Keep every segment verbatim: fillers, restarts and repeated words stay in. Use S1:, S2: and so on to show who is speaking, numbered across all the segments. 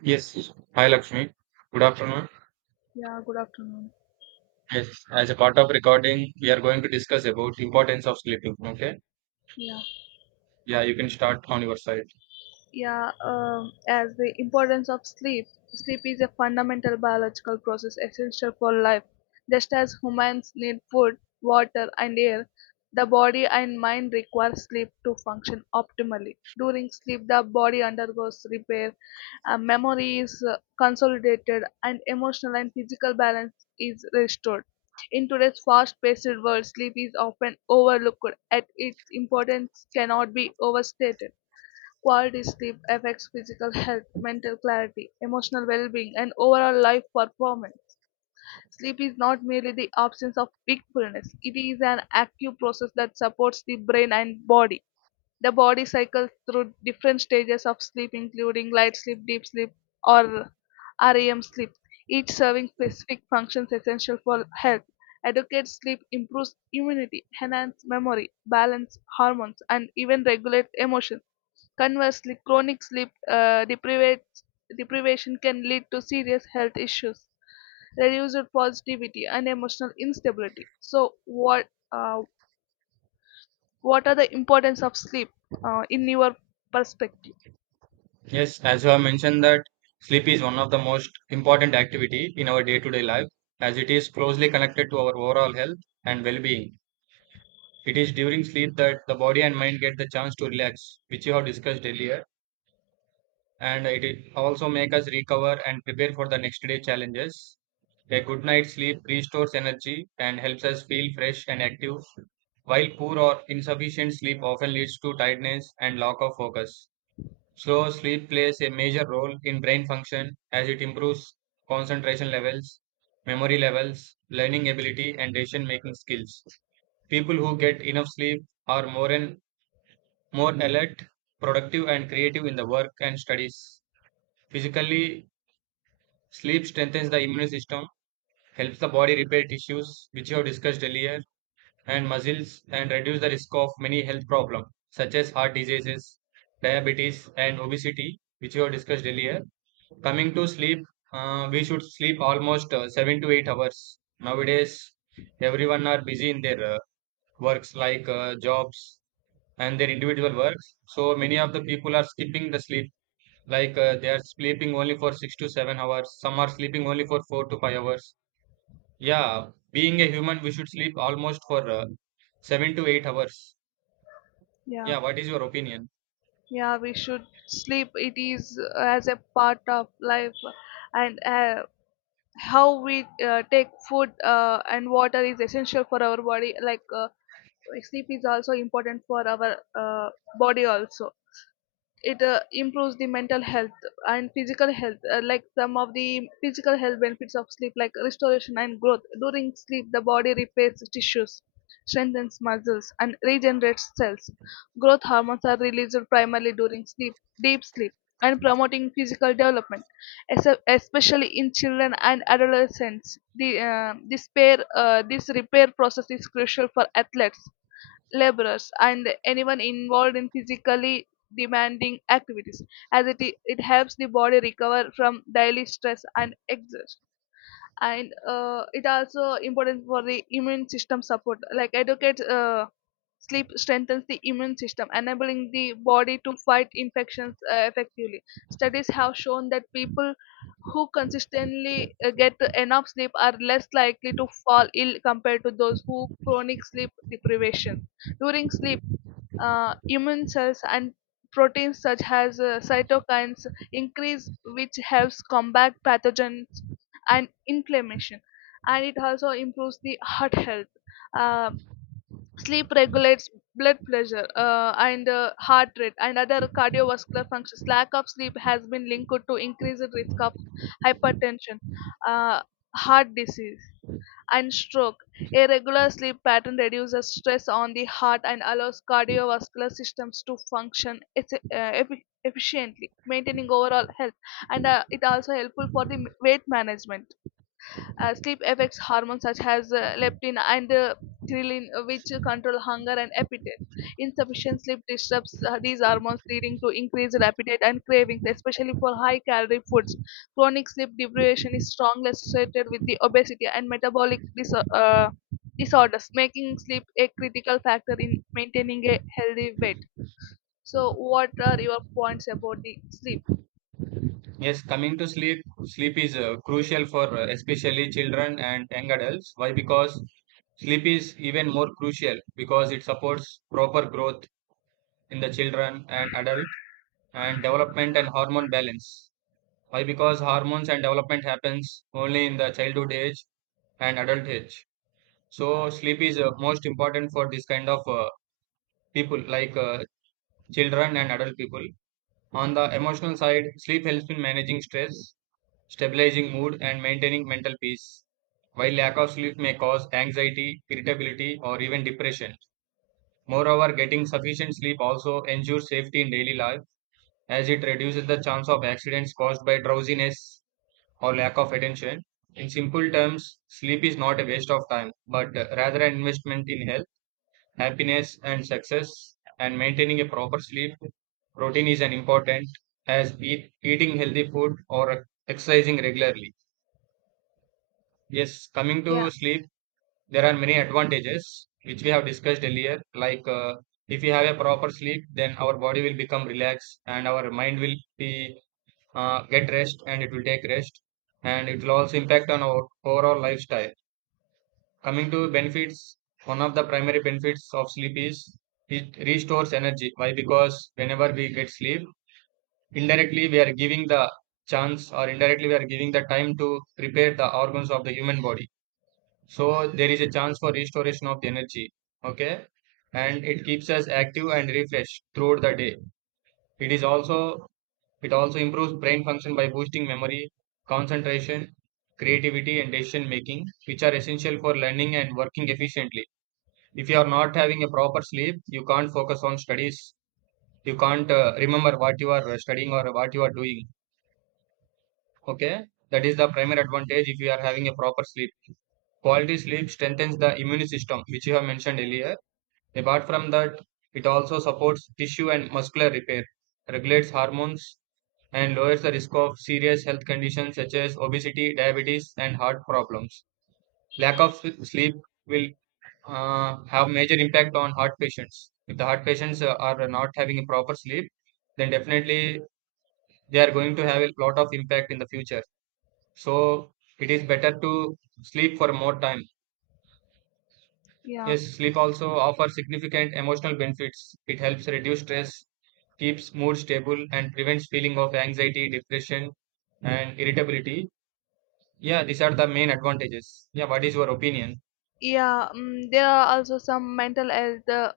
S1: Yes. Hi, Lakshmi. Good afternoon.
S2: Yeah, good afternoon.
S1: Yes. As a part of recording, we are going to discuss about importance of sleeping. Okay.
S2: Yeah.
S1: Yeah, you can start on your side.
S2: Yeah, um, as the importance of sleep. Sleep is a fundamental biological process essential for life. Just as humans need food, water, and air, the body and mind require sleep to function optimally. During sleep, the body undergoes repair, uh, memory is uh, consolidated, and emotional and physical balance is restored. In today's fast paced world, sleep is often overlooked, yet its importance cannot be overstated. Quality sleep affects physical health, mental clarity, emotional well being, and overall life performance. Sleep is not merely the absence of wakefulness, it is an active process that supports the brain and body. The body cycles through different stages of sleep, including light sleep, deep sleep, or REM sleep, each serving specific functions essential for health. Adequate sleep improves immunity, enhances memory, balance hormones, and even regulates emotions. Conversely, chronic sleep uh, deprivate, deprivation can lead to serious health issues, reduced positivity, and emotional instability. So, what uh, what are the importance of sleep uh, in your perspective?
S1: Yes, as you have mentioned that sleep is one of the most important activity in our day-to-day life, as it is closely connected to our overall health and well-being. It is during sleep that the body and mind get the chance to relax, which you have discussed earlier. And it i- also make us recover and prepare for the next day challenges. A good night's sleep restores energy and helps us feel fresh and active, while poor or insufficient sleep often leads to tiredness and lack of focus. So, sleep plays a major role in brain function as it improves concentration levels, memory levels, learning ability, and decision making skills. People who get enough sleep are more and more alert, productive, and creative in the work and studies. Physically, sleep strengthens the immune system, helps the body repair tissues, which you have discussed earlier, and muscles, and reduce the risk of many health problems, such as heart diseases, diabetes, and obesity, which you have discussed earlier. Coming to sleep, uh, we should sleep almost uh, seven to eight hours. Nowadays, everyone are busy in their uh, works like uh, jobs and their individual works. So many of the people are skipping the sleep like uh, they are sleeping only for six to seven hours. Some are sleeping only for four to five hours. Yeah, being a human, we should sleep almost for uh, seven to eight hours.
S2: Yeah,
S1: Yeah, what is your opinion?
S2: yeah, we should sleep. It is uh, as a part of life, and uh, how we uh, take food uh, and water is essential for our body. Like uh, sleep is also important for our uh, body also, it uh, improves the mental health and physical health uh, like some of the physical health benefits of sleep, like restoration and growth. During sleep, the body repairs tissues, strengthens muscles, and regenerates cells. Growth hormones are released primarily during sleep, deep sleep, and promoting physical development, es- especially in children and adolescents. The uh, this pair uh, this repair process is crucial for athletes, laborers, and anyone involved in physically demanding activities, as it, i- it helps the body recover from daily stress and exhaust. And uh, it also important for the immune system support, like educate. Uh, Sleep strengthens the immune system, enabling the body to fight infections uh, effectively. Studies have shown that people who consistently uh, get enough sleep are less likely to fall ill compared to those who chronic sleep deprivation. During sleep, uh, immune cells and proteins such as uh, cytokines increase, which helps combat pathogens and inflammation. And it also improves the heart health. uh, Sleep regulates blood pressure uh, and uh, heart rate and other cardiovascular functions. Lack of sleep has been linked to increased risk of hypertension, uh, heart disease, and stroke. A regular sleep pattern reduces stress on the heart and allows cardiovascular systems to function eff- uh, effi- efficiently, maintaining overall health. And uh, it also helpful for the weight management. Uh, sleep affects hormones such as uh, leptin and uh, ghrelin, uh, which control hunger and appetite. Insufficient sleep disrupts uh, these hormones, leading to increased appetite and cravings, especially for high calorie foods. Chronic sleep deprivation is strongly associated with the obesity and metabolic diso- uh, disorders, making sleep a critical factor in maintaining a healthy weight. So, what are your points about the sleep?
S1: Yes, coming to sleep, sleep is uh, crucial for uh, especially children and young adults. Why? Because sleep is even more crucial because it supports proper growth in the children and adult and development and hormone balance. Why? Because hormones and development happens only in the childhood age and adult age. So sleep is uh, most important for this kind of uh, people like uh, children and adult people. On the emotional side, sleep helps in managing stress, stabilizing mood, and maintaining mental peace, while lack of sleep may cause anxiety, irritability, or even depression. Moreover, getting sufficient sleep also ensures safety in daily life as it reduces the chance of accidents caused by drowsiness or lack of attention. In simple terms, sleep is not a waste of time, but uh, rather an investment in health, happiness and success, and maintaining a proper sleep routine is an important as eat, eating healthy food or exercising regularly. Yes, coming to
S2: Yeah,
S1: sleep, there are many advantages which we have discussed earlier, like uh, if we have a proper sleep, then our body will become relaxed and our mind will be uh, get rest and it will take rest, and it will also impact on our overall lifestyle. Coming to benefits, one of the primary benefits of sleep is it restores energy. Why? Because whenever we get sleep, indirectly we are giving the chance, or indirectly we are giving the time to repair the organs of the human body. So there is a chance for restoration of the energy. Okay. And it keeps us active and refreshed throughout the day. It is also it also improves brain function by boosting memory, concentration, creativity and decision making, which are essential for learning and working efficiently. If you are not having a proper sleep, you can't focus on studies. You can't uh, remember what you are uh, studying or what you are doing. Okay, that is the primary advantage if you are having a proper sleep. Quality sleep strengthens the immune system, which you have mentioned earlier. Apart from that, it also supports tissue and muscular repair, regulates hormones, and lowers the risk of serious health conditions such as obesity, diabetes and heart problems. Lack of s- sleep will uh, have major impact on heart patients. If the heart patients uh, are not having a proper sleep, then definitely they are going to have a lot of impact in the future. So it is better to sleep for more time.
S2: yeah,
S1: Yes, sleep also offers significant emotional benefits. It helps reduce stress, keeps mood stable, and prevents feeling of anxiety, depression, and irritability. Yeah, these are the main advantages. Yeah, what is your opinion?
S2: yeah. Um, there are also some mental health Uh,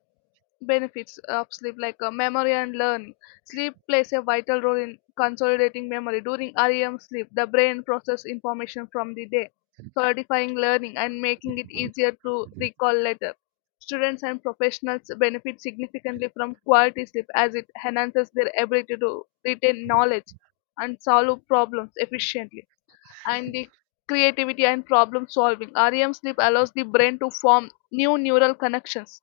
S2: benefits of sleep, like uh, memory and learning. Sleep plays a vital role in consolidating memory. During REM sleep, the brain processes information from the day, solidifying learning and making it easier to recall later. Students and professionals benefit significantly from quality sleep, as it enhances their ability to retain knowledge and solve problems efficiently. And the creativity and problem solving. REM sleep allows the brain to form new neural connections,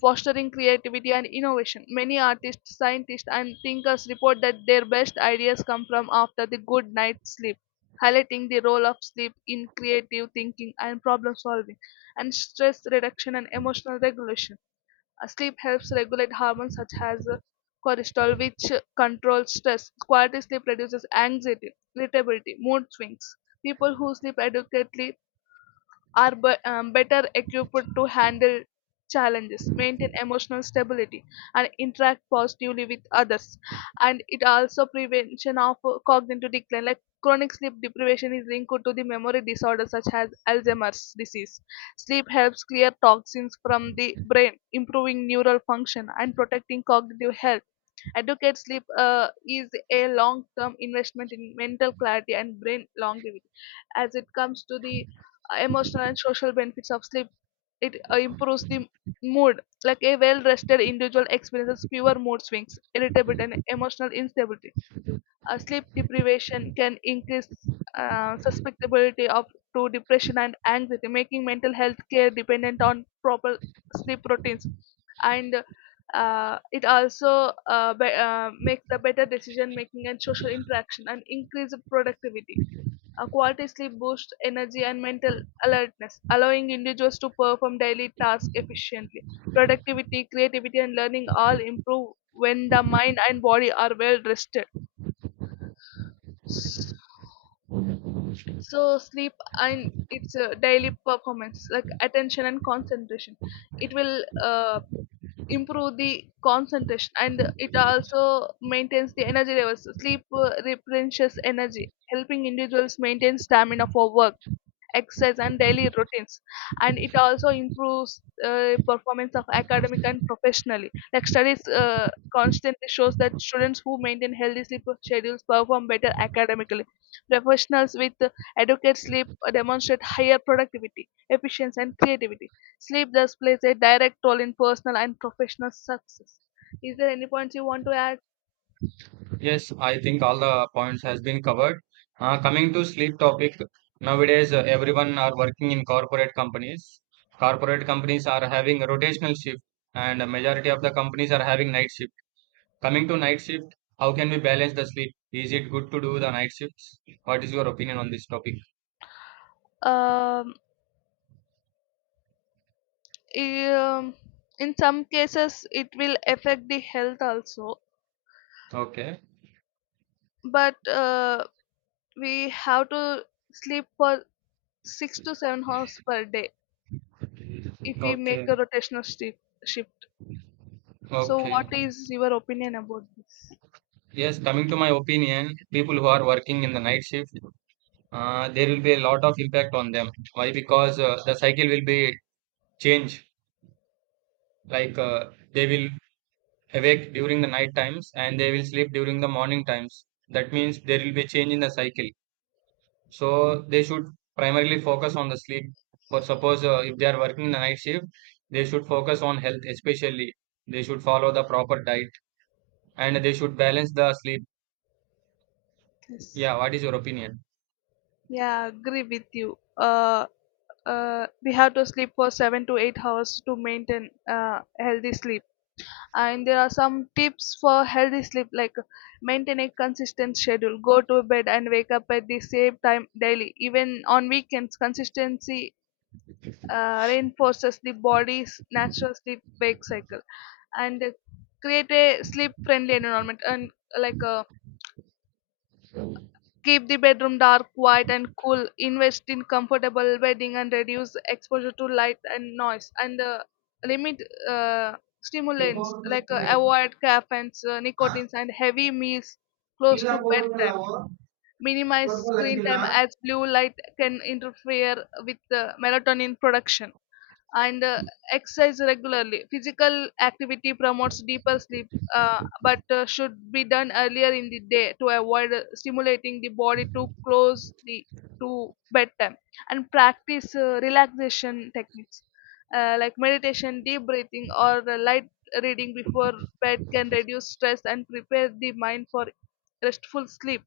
S2: fostering creativity and innovation. Many artists, scientists, and thinkers report that their best ideas come from after the good night's sleep, highlighting the role of sleep in creative thinking and problem solving, and stress reduction and emotional regulation. Uh, Sleep helps regulate hormones such as uh, cortisol, which uh, controls stress. Quality sleep reduces anxiety, irritability, mood swings. People who sleep adequately are be- um, better equipped to handle challenges, maintain emotional stability, and interact positively with others. And it also prevention of uh, cognitive decline, like chronic sleep deprivation is linked to the memory disorder such as Alzheimer's disease. Sleep helps clear toxins from the brain, improving neural function, and protecting cognitive health. Adequate sleep uh, is a long term investment in mental clarity and brain longevity. As it comes to the uh, emotional and social benefits of sleep, it uh, improves the mood. Like a well rested individual experiences fewer mood swings, irritability, and emotional instability. Uh, sleep deprivation can increase uh, susceptibility of to depression and anxiety, making mental health care dependent on proper sleep routines. And uh, it also uh, be, uh, makes the better decision making and social interaction and increase productivity. A quality sleep boosts energy and mental alertness, allowing individuals to perform daily tasks efficiently. Productivity, creativity, and learning all improve when the mind and body are well rested. So sleep, and it's a daily performance, like attention and concentration, it will uh, improve the concentration. And it also maintains the energy levels. Sleep uh, replenishes energy, helping individuals maintain stamina for work, exercise, and daily routines. And it also improves uh, performance of academic and professionally, like studies uh, constantly shows that students who maintain healthy sleep schedules perform better academically. Professionals with uh, adequate sleep demonstrate higher productivity, efficiency, and creativity. Sleep thus plays a direct role in personal and professional success. Is there any points you want to add?
S1: Yes, I think all the points has been covered. Uh, coming to sleep topic, nowadays uh, everyone are working in corporate companies. Corporate companies are having rotational shift, and a majority of the companies are having night shift. Coming to night shift, how can we balance the sleep? Is it good to do the night shifts? What is your opinion on this topic?
S2: um, um, in some cases it will affect the health also,
S1: Okay.
S2: but uh, we have to sleep for six to seven hours per day if we make a
S1: Okay.
S2: rotational shi- shift. So,
S1: Okay.
S2: what is your opinion about this?
S1: Yes, coming to my opinion, people who are working in the night shift, uh, there will be a lot of impact on them. Why? Because uh, the cycle will be change. Like uh, they will awake during the night times and they will sleep during the morning times, that means there will be a change in the cycle. So they should primarily focus on the sleep. For suppose, uh, if they are working in the night shift, they should focus on health especially. They should follow the proper diet and they should balance the sleep.
S2: Yes.
S1: Yeah, what is your opinion?
S2: Yeah, I agree with you. Uh, uh, we have to sleep for seven to eight hours to maintain uh, healthy sleep. And there are some tips for healthy sleep, like maintain a consistent schedule, go to bed and wake up at the same time daily. Even on weekends, consistency uh, reinforces the body's natural sleep wake cycle. And uh, create a sleep friendly environment, and uh, like uh, keep the bedroom dark, quiet, and cool. Invest in comfortable bedding and reduce exposure to light and noise. And uh, limit uh, stimulants, like uh, avoid caffeines, uh, nicotines, and heavy meals close to bedtime. Minimize screen time, as blue light can interfere with the melatonin production. And uh, exercise regularly. Physical activity promotes deeper sleep, uh, but uh, should be done earlier in the day to avoid uh, stimulating the body too close the, to bedtime. And practice uh, relaxation techniques uh, like meditation, deep breathing, or uh, light reading before bed can reduce stress and prepare the mind for restful sleep.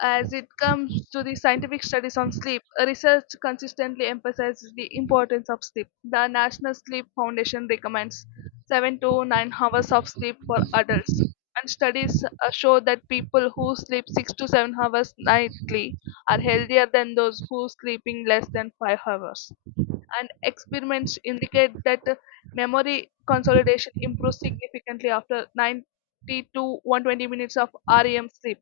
S2: As it comes to the scientific studies on sleep, research consistently emphasizes the importance of sleep. The National Sleep Foundation recommends seven to nine hours of sleep for adults. And studies uh, show that people who sleep six to seven hours nightly are healthier than those who sleeping less than five hours. And experiments indicate that uh, memory consolidation improves significantly after ninety to one hundred twenty minutes of REM sleep.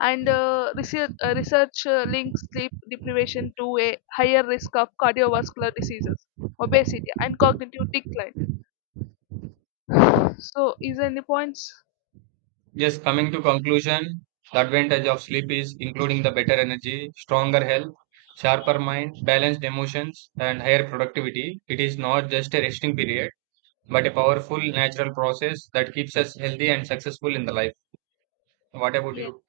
S2: And uh, research, uh, research uh, links sleep deprivation to a higher risk of cardiovascular diseases, obesity, and cognitive decline. So, is there any points?
S1: Yes, coming to conclusion, the advantage of sleep is including the better energy, stronger health, sharper mind, balanced emotions, and higher productivity. It is not just a resting period, but a powerful natural process that keeps us healthy and successful in the life. What about
S2: Yeah.
S1: you?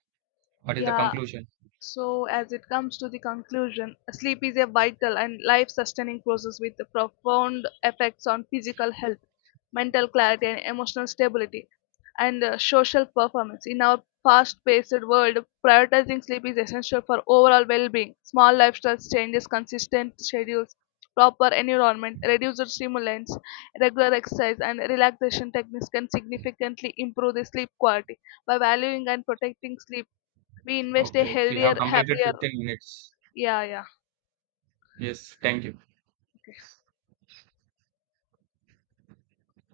S1: What is the
S2: Yeah,
S1: conclusion?
S2: so, as it comes to the conclusion, sleep is a vital and life sustaining process with profound effects on physical health, mental clarity, and emotional stability, and uh, social performance. In our fast paced world, prioritizing sleep is essential for overall well being. Small lifestyle changes, consistent schedules, proper environment, reduced stimulants, regular exercise, and relaxation techniques can significantly improve the sleep quality. By valuing and protecting sleep, we invest a
S1: Okay, we have
S2: healthier
S1: completed
S2: happier.
S1: fifteen minutes.
S2: Yeah, yeah.
S1: Yes, thank you.
S2: Okay.